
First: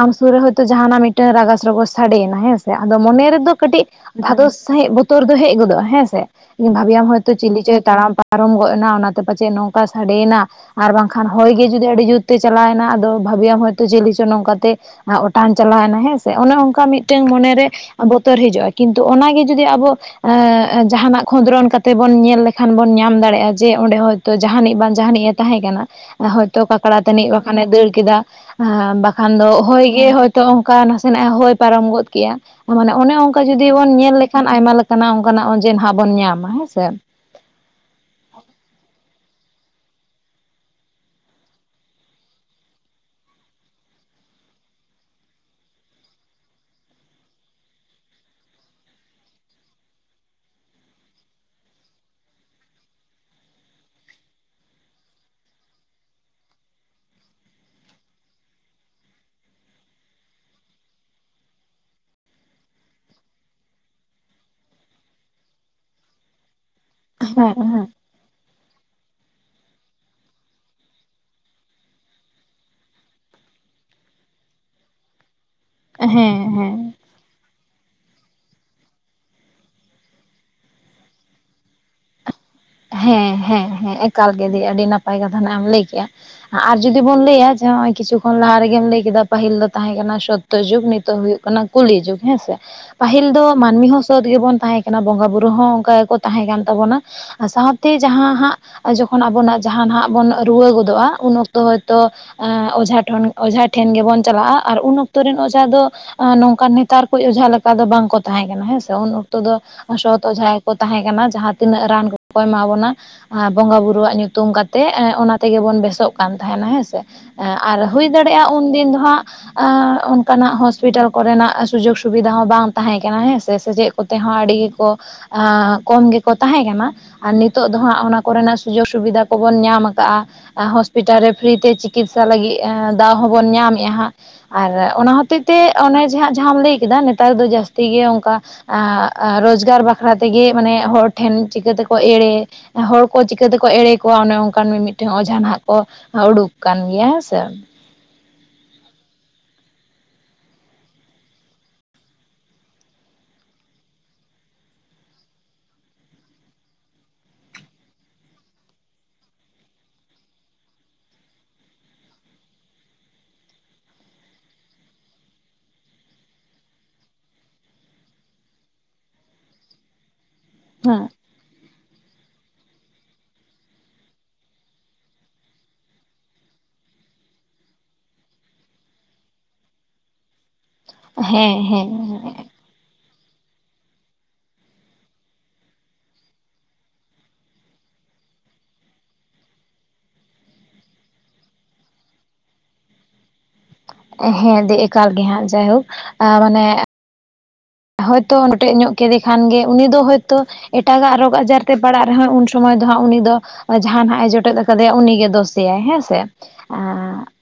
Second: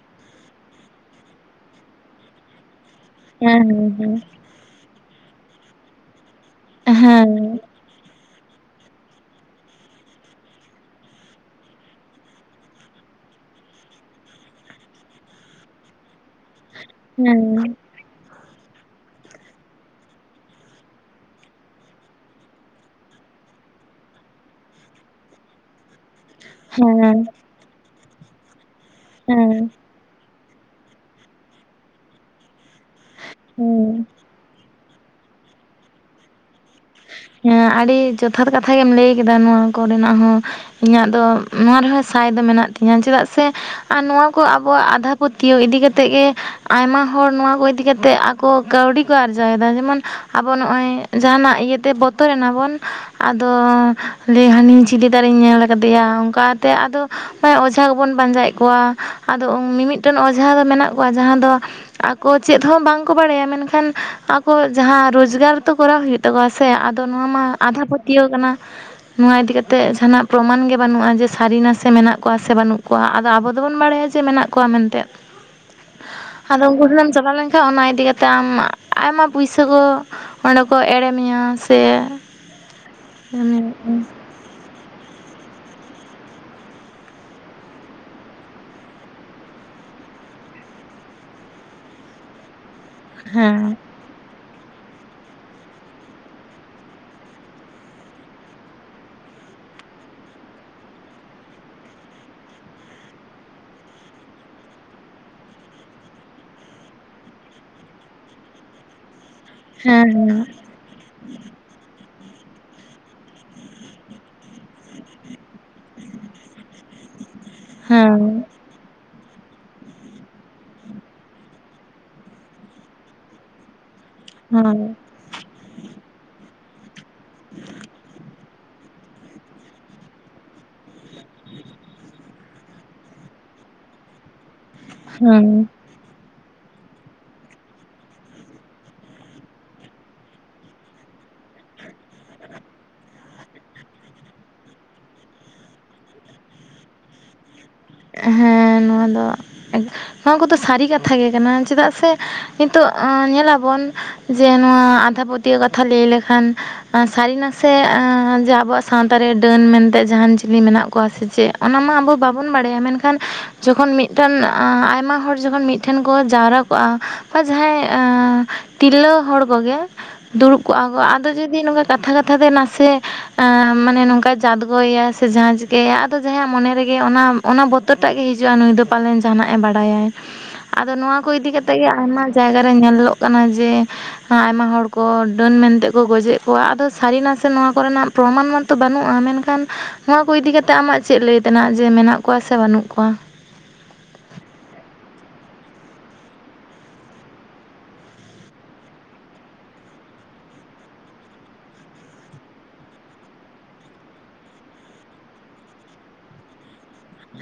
S1: ᱟᱢ ᱥᱩᱨ ᱨᱮ ᱦᱚᱭᱛᱳ ᱡᱟᱦᱟᱸᱱᱟᱜ ᱢᱤᱫᱴᱟᱹᱝ ᱨᱟᱜᱟᱥ ᱨᱚᱜᱚᱥ ᱥᱟᱰᱮᱭᱮᱱᱟ ᱦᱮᱸᱥᱮ ᱟᱫᱚ ᱢᱚᱱᱮ ᱨᱮᱫᱚ ᱠᱟᱹᱴᱤᱡ
S2: ᱦᱮᱸ
S1: ᱫᱷᱟᱫᱚᱥ ᱥᱟᱺᱦᱤᱡ ᱵᱚᱛᱚᱨ ᱫᱚ ᱦᱮᱡ ᱜᱚᱫᱚᱜᱼᱟ ᱦᱮᱸ ᱥᱮ ᱾ ᱵᱷᱟᱹᱵᱤᱭᱟᱢ
S2: ᱦᱮᱸ
S1: ᱦᱚᱭᱛᱳ ᱪᱤᱞᱤ ᱪᱚᱭ ᱛᱟᱲᱟᱢ ᱯᱟᱨᱚᱢ ᱜᱚᱫ ᱮᱱᱟ ᱚᱱᱟᱛᱮ ᱯᱟᱪᱮᱫ ᱱᱚᱝᱠᱟ ᱥᱟᱰᱮᱭᱮᱱᱟ ᱾ ᱟᱨ ᱵᱟᱝᱠᱷᱟᱱ ᱦᱚᱭ ᱜᱮ ᱡᱩᱫᱤ ᱟᱹᱰᱤ ᱡᱩᱛ ᱛᱮ ᱪᱟᱞᱟᱣᱮᱱᱟ ᱟᱫᱚ ᱵᱷᱟᱹᱵᱤᱭᱟᱢ ᱦᱚᱭ ᱛᱚ ᱪᱮᱞᱮ ᱪᱚᱭ ᱱᱚᱝᱠᱟᱛᱮ ᱚᱴᱟᱝ ᱪᱟᱞᱟᱣᱮᱱᱟ ᱦᱮᱸ ᱥᱮ ᱚᱱᱮ ᱚᱱᱠᱟ ᱢᱤᱫᱴᱮᱱ
S2: ᱦᱮᱸ
S1: ᱢᱚᱱᱮᱨᱮ ᱵᱚᱛᱚᱨ ᱦᱤᱡᱩᱜᱼᱟ, ᱠᱤᱱᱛᱩ ᱚᱱᱟᱜᱮ ᱡᱩᱫᱤ ᱟᱵᱚ ᱮᱸᱻ ᱡᱟᱦᱟᱸᱱᱟᱜ ᱠᱷᱚᱸᱫᱽᱨᱚᱱ ᱠᱟᱛᱮᱫ ᱵᱚᱱ ᱧᱮᱞ ᱞᱮᱠᱷᱟᱱ ᱵᱚᱱ ᱧᱟᱢ ᱫᱟᱲᱮᱭᱟᱜᱼᱟ᱾ ᱡᱮ ᱚᱸᱰᱮ ᱦᱚᱸ ᱛᱚ ᱡᱟᱦᱟᱸᱱᱤᱡ ᱵᱟᱝ ᱡᱟᱦᱟᱸᱱᱤᱡ ᱮ ᱛᱟᱦᱮᱸ ᱠᱟᱱᱟ ᱾ ᱦᱚᱭᱛᱚ ᱠᱟᱠᱲᱟ
S2: ᱦᱮᱸ
S1: ᱛᱟᱹᱱᱤᱡ ᱵᱟᱠᱷᱟᱱᱮ ᱫᱟᱹᱲ ᱠᱮᱫᱟ ᱵᱟᱠᱷᱟᱱ ᱫᱚ
S2: ᱦᱮᱸ
S1: ᱦᱚᱭᱼᱼ ᱜᱮ ᱦᱚᱭᱛᱳ ᱚᱱᱠᱟ ᱱᱟᱥᱮᱱᱟᱜ ᱦᱚᱭ ᱯᱟᱨᱚᱢ ᱜᱚᱫ ᱠᱮᱜᱼᱟ, ᱢᱟᱱᱮ ᱚᱱᱮ ᱚᱱᱠᱟ ᱡᱩᱫᱤ
S2: ᱦᱮᱸ
S1: ᱵᱚᱱ ᱧᱮᱞ ᱞᱮᱠ ᱠᱷᱟᱱ ᱟᱭᱢᱟ ᱞᱮᱠᱟᱱᱟᱜ ᱚᱱᱠᱟᱱᱟᱜ ᱚᱡᱮ ᱱᱷᱟᱜ ᱵᱚᱱ ᱧᱟᱢᱟ ᱦᱮᱸ ᱥᱮ‌ ᱾
S2: ᱦᱮᱸ ᱟᱹᱰᱤ ᱡᱚᱛᱷᱟᱛ ᱠᱟᱛᱷᱟ ᱜᱮᱢ ᱞᱟᱹᱭ ᱠᱮᱫᱟ ᱱᱚᱣᱟ ᱠᱚᱨᱮᱱᱟᱜ ᱦᱚᱸ ᱾ ᱤᱧᱟᱜ ᱫᱚ ᱱᱚᱣᱟ ᱨᱮᱦᱚᱸ ᱥᱟᱭ ᱫᱚ ᱢᱮᱱᱟᱜ ᱛᱤᱧᱟᱹ, ᱪᱮᱫᱟᱜ ᱥᱮ ᱟᱨ ᱱᱚᱣᱟ ᱠᱚ ᱟᱵᱚᱣᱟᱜ ᱟᱸᱫᱷᱟ ᱯᱟᱹᱛᱭᱟᱹᱣ ᱤᱫᱤ ᱠᱟᱛᱮᱫ ᱜᱮ ᱟᱭᱢᱟ ᱦᱚᱲ ᱱᱚᱣᱟ ᱠᱚ ᱤᱫᱤ ᱠᱟᱛᱮ ᱠᱚ ᱠᱟᱹᱣᱰᱤ ᱠᱚ ᱟᱨᱡᱟᱣᱮᱫᱟ ᱡᱮᱢᱚᱱ ᱟᱵᱚ ᱱᱚᱜᱼᱚᱭ ᱡᱟᱦᱟᱸᱱᱟᱜ ᱤᱭᱟᱹᱛᱮ ᱵᱚᱛᱚᱨ ᱮᱱᱟᱵᱚᱱ ᱟᱫᱚ ᱞᱟᱹᱭ ᱦᱟᱹᱱᱤ ᱪᱤᱞᱤ ᱫᱟᱨᱤᱧ ᱧᱮᱞ ᱠᱟᱫᱮᱭᱟ, ᱚᱱᱠᱟᱛᱮ ᱟᱫᱚ ᱢᱟᱱᱮ ᱚᱡᱷᱟ ᱜᱮᱵᱚᱱ ᱯᱟᱸᱡᱟᱭᱮᱫ ᱠᱚᱣᱟ᱾ ᱟᱫᱚ ᱢᱤ-ᱢᱤᱫᱴᱮᱱ ᱚᱡᱷᱟ ᱫᱚ ᱢᱮᱱᱟᱜ ᱠᱚᱣᱟ ᱡᱟᱦᱟᱸ ᱫᱚ ᱟᱠᱚ ᱪᱮᱫ ᱦᱚᱸ ᱵᱟᱝᱠᱚ ᱵᱟᱲᱟᱭᱟ ᱢᱮᱱᱠᱷᱟᱱ ᱟᱠᱚ ᱡᱟᱸᱦᱟᱸ ᱨᱳᱡᱽᱜᱟᱨ ᱛᱚ ᱠᱚᱨᱟᱣ ᱦᱩᱭᱩᱜ ᱛᱟᱠᱚᱣᱟ ᱥᱮ ᱟᱫᱚ ᱱᱚᱣᱟ ᱢᱟ
S1: ᱦᱮᱸ
S2: ᱟᱸᱫᱷᱟ
S1: ᱦᱮᱸ
S2: ᱯᱟᱹᱛᱭᱟᱹᱣ ᱠᱟᱱᱟ ᱾ ᱱᱚᱣᱟ ᱤᱫᱤ ᱠᱟᱛᱮ ᱡᱟᱦᱟᱸᱱᱟᱜ ᱯᱨᱚᱢᱟᱱ ᱜᱮ ᱵᱟᱹᱱᱩᱜᱼᱟ ᱡᱮ ᱥᱟᱹᱨᱤ ᱱᱟᱥᱮ ᱢᱮᱱᱟᱜ ᱠᱚᱣᱟ ᱥᱮ ᱵᱟᱹᱱᱩᱜ ᱠᱚ ᱣᱟ ᱟᱫᱚ ᱟᱵᱚ ᱫᱚᱵᱚᱱ ᱵᱟᱲᱟᱭᱟ ᱡᱮ ᱢᱮᱱᱟᱜ ᱠᱚᱣᱟ ᱢᱮᱱᱛᱮ
S1: (inaudible) ᱦᱮᱸ
S2: ᱟᱫᱚ
S1: ᱦᱮᱸ
S2: ᱩᱱᱠᱩ ᱴᱷᱮᱱᱮᱢ ᱪᱟᱞᱟᱣ ᱞᱮ ᱠᱷᱟᱱ ᱚᱱᱟ ᱤᱫᱤ ᱠᱟᱛᱮ ᱟᱢ ᱟᱭᱢᱟ ᱯᱩᱭᱥᱟᱹ ᱠᱚ ᱚᱸᱰᱮ ᱠᱚ ᱮᱲᱮ ᱢᱮᱭᱟ ᱥᱮ ᱾
S1: ᱦᱮᱸ ᱦᱮᱸ ᱦᱮᱸ ᱮᱠᱟᱞ ᱜᱮ ᱫᱤ ᱟᱹᱰᱤ ᱱᱟᱯᱟᱭ ᱠᱟᱛᱷᱟ ᱱᱷᱟᱜ ᱮᱢ ᱞᱟᱹᱭ ᱠᱮᱜᱼᱟ ᱾ ᱟᱨ ᱡᱩᱫᱤ ᱵᱚᱱ ᱞᱟᱹᱭᱟ ᱡᱮ ᱱᱚᱜᱼᱚᱭ ᱠᱤᱪᱷᱩ ᱠᱷᱚᱱ ᱞᱟᱦᱟ ᱨᱮᱜᱮᱢ ᱞᱟᱹᱭ ᱠᱮᱫᱟ ᱯᱟᱹᱦᱤᱞ ᱫᱚ ᱛᱟᱸᱦᱮ ᱠᱟᱱᱟ ᱥᱚᱛ ᱛᱚ ᱡᱩᱜᱽ ᱱᱤᱛᱚᱜ ᱦᱩᱭᱩᱜ ᱠᱟᱱᱟ ᱠᱩᱞᱤ ᱡᱩᱜᱽ ᱦᱮᱸᱥᱮ ᱾ ᱯᱟᱹᱦᱤᱞ ᱫᱚ ᱢᱟᱹᱱᱢᱤ ᱦᱚᱸ ᱥᱚᱛ ᱜᱮᱵᱚᱱ ᱛᱟᱸᱦᱮ ᱠᱟᱱᱟ ᱵᱚᱸᱜᱟ ᱵᱩᱨᱩ ᱦᱚᱸ ᱚᱱᱠᱟ ᱜᱮᱠᱚ ᱛᱟᱸᱦᱮ ᱠᱟᱱ ᱛᱟᱵᱚᱱᱟ ᱾ ᱥᱟᱶᱛᱮ ᱡᱟᱸᱦᱟ ᱦᱟᱸᱜ ᱡᱚᱠᱷᱚᱱ ᱟᱵᱚᱱᱟᱜ ᱡᱟᱸᱦᱟ ᱱᱟᱜ ᱵᱚᱱ ᱨᱩᱣᱟᱹ ᱜᱚᱫᱚᱜᱼᱟ, ᱩᱱ ᱚᱠᱛᱚ ᱦᱚᱭᱛᱚ ᱚᱡᱷᱟ ᱴᱷᱚᱱ ᱚᱡᱷᱟ ᱴᱷᱮᱱ ᱜᱮᱵᱚᱱ ᱪᱟᱞᱟᱜᱼᱟ ᱟᱨ ᱩᱱ ᱚᱠᱛᱚ ᱨᱮᱱ ᱚᱡᱷᱟ ᱫᱚ ᱱᱚᱝᱠᱟᱱ ᱱᱮᱛᱟᱨ ᱠᱚ ᱚᱡᱷᱟ ᱞᱮᱠᱟ ᱫᱚ ᱵᱟᱝᱠᱚ ᱛᱟᱸᱦᱮ ᱠᱟᱱᱟ ᱦᱮᱸᱥᱮ ᱾ᱩᱱ ᱚᱠ ᱛᱚ ᱫᱚ ᱥᱚᱛ
S2: ᱦᱮᱸ
S1: ᱚᱡᱷᱟ ᱜᱮ ᱠᱚ ᱛᱟᱸᱦᱮ ᱠᱟᱱᱟ ᱡᱟᱸᱦᱟ ᱛᱤᱱᱟᱹᱜ ᱨᱟᱱ ᱠᱚᱠᱚ ᱮᱢᱟ ᱵᱚᱱᱟ ᱾ ᱚᱱᱟ ᱵᱚᱸᱜᱟ ᱵᱩᱨᱩᱣᱟᱜ ᱧᱩᱛᱩᱢ ᱠᱟᱛᱮᱫ ᱚᱱᱟ ᱛᱮᱜᱮ ᱵᱚᱱ ᱵᱮᱥᱚᱜ ᱠᱟᱱ ᱛᱟᱸᱦᱮᱱᱟ ᱦᱮᱸᱥᱮ ᱾ ᱟᱨ ᱦᱩᱭ
S2: ᱦᱮᱸ
S1: ᱫᱟᱲᱮᱭᱟᱜᱼᱟ ᱩᱱᱫᱤᱱ ᱫᱚ ᱦᱟᱸᱜ ᱟᱸᱻ ᱚᱱᱠᱟᱱᱟᱜ ᱦᱚᱥᱯᱤᱴᱟᱞ ᱠᱚᱨᱮᱱᱟᱜ ᱥᱩᱡᱳᱠ ᱥᱩᱵᱤᱫᱷᱟ ᱦᱚᱸ ᱵᱟᱝ ᱛᱟᱸᱦᱮ ᱠᱟᱱᱟ ᱦᱮᱸ ᱥᱮ ᱥᱮ ᱪᱮᱫ ᱾ ᱠᱚᱛᱮ ᱦᱚᱸ ᱟᱹᱰᱤ
S2: ᱦᱮᱸ
S1: ᱜᱮᱠᱚ ᱟᱸᱻ ᱠᱚᱢ ᱜᱮᱠᱚ ᱛᱟᱸᱦᱮ ᱠᱟᱱᱟ ᱟᱨ ᱱᱤᱛᱚᱜ ᱫᱚ ᱦᱟᱸᱜ ᱚᱱᱟ ᱠᱚᱨᱮᱱᱟᱜ ᱥᱩᱡᱳᱜᱽ ᱥᱩᱵᱤᱫᱷᱟ ᱠᱚᱵᱚᱱ ᱧᱟᱢ ᱟᱠᱟᱟᱜᱼᱟ ᱾ ᱦᱚᱥᱯᱤᱴᱟᱞ ᱨᱮ ᱯᱷᱨᱤ ᱛᱮ ᱪᱤᱠᱤᱛᱥᱟ ᱞᱟᱹᱜᱤᱫ ᱫᱟᱣ ᱦᱚᱸᱵᱚᱱ ᱧᱟᱢᱮᱫᱼᱟ ᱦᱟᱸᱜ ᱾ ᱟᱨ ᱚᱱᱟ ᱦᱚᱛᱮ ᱛᱮ
S2: ᱦᱮᱸ
S1: ᱚᱱᱮᱮ ᱡᱟᱦᱟᱸ ᱡᱟᱸᱦᱟᱢ ᱞᱟᱹᱭ ᱠᱮᱫᱟ ᱱᱮᱛᱟᱨ ᱫᱚ ᱡᱟᱹᱥᱛᱤ ᱜᱮ ᱚᱱᱠᱟ ᱟᱸ ᱟᱻ ᱨᱳᱡᱽᱜᱟᱨ ᱵᱟᱠᱷᱨᱟ ᱛᱮᱜᱮ ᱢᱟᱱᱮ ᱦᱚᱲ ᱴᱷᱮᱱ ᱪᱤᱠᱟᱹ ᱛᱮᱠᱚ ᱮᱲᱮ ᱦᱚᱲ ᱠᱚ ᱪᱤᱠᱟᱹ ᱛᱮᱠᱚ ᱮᱲᱮ ᱠᱚᱣᱟ ᱚᱱᱮ ᱚᱱᱠᱟᱱ ᱢᱤᱢᱤᱫᱴᱮᱱ ᱚᱡᱷᱟ ᱱᱷᱟᱜ ᱠᱚ ᱩᱰᱩᱠ ᱠᱟᱱ ᱜᱮᱭᱟ ᱦᱮᱸ ᱥᱮ ᱾
S2: ᱦᱮᱸ ᱱᱚᱣᱟ ᱫᱚ ᱦᱟᱸ ᱠᱚᱫᱚ ᱥᱟᱹᱨᱤ ᱠᱟᱛᱷᱟ ᱜᱮ ᱠᱟᱱᱟ᱾ ᱪᱮᱫᱟᱜ ᱥᱮ ᱤᱸᱛᱚᱜ ᱚᱸ ᱧᱮᱞᱟᱵᱚᱱ ᱡᱮ ᱱᱚᱣᱟ 'ᱟᱫᱷᱟ ᱯᱟᱹᱛᱭᱟᱹᱣ' ᱠᱟᱛᱷᱟ ᱞᱟᱹᱭ ᱞᱮᱠᱷᱟᱱ ᱟᱸ ᱥᱟᱨᱤ-ᱱᱟᱥᱮ ᱟᱸ ᱡᱮ ᱟᱵᱚᱣᱟᱜ ᱥᱟᱸᱼᱛᱟ ᱨᱮ 'ᱰᱟᱹᱱ' ᱢᱮᱱᱛᱮ ᱡᱟᱸᱦᱟᱱ ᱡᱤᱞᱤ ᱢᱮᱱᱟᱜ ᱠᱚᱣᱟ ᱥᱮ ᱪᱮᱜ! ᱟᱱᱟ ᱢᱟ ᱟᱵᱚ ᱵᱟᱵᱚᱱ ᱵᱟᱲᱟᱭᱟ᱾ ᱢᱮᱱᱠᱷᱟᱱ ᱡᱚᱠᱷᱚᱱ ᱢᱤᱜᱴᱟᱱ ᱟᱸ ᱟᱭᱢᱟ ᱦᱚᱲ, ᱡᱚᱠᱷᱚᱱ ᱢᱤᱜ ᱴᱷᱮᱱ ᱠᱚ ᱡᱟᱣᱨᱟ ᱠᱚᱜᱼᱟ ᱵᱟ ᱡᱟᱦᱟᱸᱭ ᱮᱸ ᱛᱤᱨᱞᱟᱹᱣ ᱦᱚᱲ ᱠᱚᱜᱮ ᱫᱩᱲᱩᱵ ᱠᱚᱜᱼᱟ ᱠᱚ᱾ ᱟᱫᱚ ᱡᱩᱫᱤ ᱱᱚᱝᱠᱟ ᱠᱟᱛᱷᱟ-ᱠᱟᱛᱷᱟ ᱛᱮ ᱱᱟᱥᱮ ᱟᱸ ᱢᱟᱱᱮ ᱱᱚᱝᱠᱟ ᱡᱟᱫᱽᱜᱚᱭᱭᱟ ᱥᱮ ᱡᱷᱟᱸ ᱪᱤᱠᱟᱹᱭᱭᱟ, ᱟᱫᱚ ᱡᱟᱦᱟᱸᱭᱟᱜ ᱢᱚᱱᱮ ᱨᱮᱜᱮ ᱚᱱᱟ ᱚᱱᱟ ᱵᱚᱛᱚᱨ ᱴᱟᱜ ᱜᱮ ᱦᱤᱡᱩᱜᱼᱟ, ᱱᱩᱭ ᱫᱚ ᱯᱟᱞᱮᱱ ᱡᱟᱦᱟᱱᱟᱜᱼᱮ ᱵᱟᱲᱟᱭᱟᱭ᱾ ᱟᱫᱚ ᱱᱚᱣᱟ ᱠᱚ ᱤᱫᱤ
S1: ᱦᱮᱸ
S2: ᱠᱟᱛᱮᱜ ᱜᱮ ᱟᱭᱢᱟ
S1: ᱦᱮᱸ
S2: ᱪᱟᱭᱜᱟ ᱨᱮ ᱧᱮᱞᱞᱚᱜ ᱠᱟᱱᱟ ᱡᱮ ᱦᱟᱸ ᱟᱭᱢᱟ ᱦᱚᱲ ᱠᱚ, 'ᱰᱟᱹᱱ' ᱢᱮᱱᱛᱮ ᱠᱚ ᱜᱚᱡᱮᱜ ᱠᱚᱣᱟ᱾ ᱟᱫᱚ ᱥᱟᱹᱨᱤ-ᱱᱟᱥᱮ ᱱᱚᱣᱟ ᱠᱚᱨᱮᱱᱟᱜ ᱯᱨᱚᱢᱟᱱ ᱢᱟᱛᱚ ᱵᱟᱹᱱᱩᱜᱼᱟ ᱢᱮᱱᱠᱷᱟᱱ ᱦᱚᱶᱟ ᱠᱚ ᱤᱫᱤ ᱠᱟᱛᱮᱜ, ᱟᱢᱟᱜ ᱪᱮᱜ ᱞᱟᱹᱭ ᱛᱮᱱᱟᱜ ᱡᱮ ᱢᱮᱱᱟᱜ ᱠᱚᱣᱟ ᱥᱮ ᱵᱟᱹᱱᱩᱜ ᱠᱚᱶᱟ?
S1: ᱦᱮᱸ, ᱫᱤ ᱮᱠᱟᱞ ᱜᱮ ᱦᱟᱸᱜ ᱡᱟᱭᱦᱳᱠ ᱟ ᱢᱟᱱᱮ ᱦᱳᱭᱛᱳ ᱱᱚᱴᱮᱜ ᱧᱚᱜ ᱠᱮᱫᱮ ᱠᱷᱟᱱ ᱜᱮ, ᱩᱱᱤ ᱫᱚ ᱦᱳᱭᱛᱚ ᱮᱴᱟᱜᱟᱜ ᱨᱳᱜᱽ ᱟᱡᱟᱨ ᱛᱮ ᱯᱟᱲᱟᱜ ᱨᱮᱦᱚᱸᱭ, ᱩᱱ ᱥᱚᱢᱚᱭ ᱫᱚ ᱦᱟᱸᱜ, ᱩᱱᱤ ᱫᱚ ᱡᱟᱦᱟᱱ ᱦᱟᱸᱜᱼᱮ ᱡᱚᱴᱮᱫ ᱟᱠᱟᱫᱮᱭᱟ ᱩᱱᱤᱜᱮ ᱫᱳᱥᱮᱭᱟᱭ ᱦᱮᱸᱻᱥᱮ᱾ ᱟ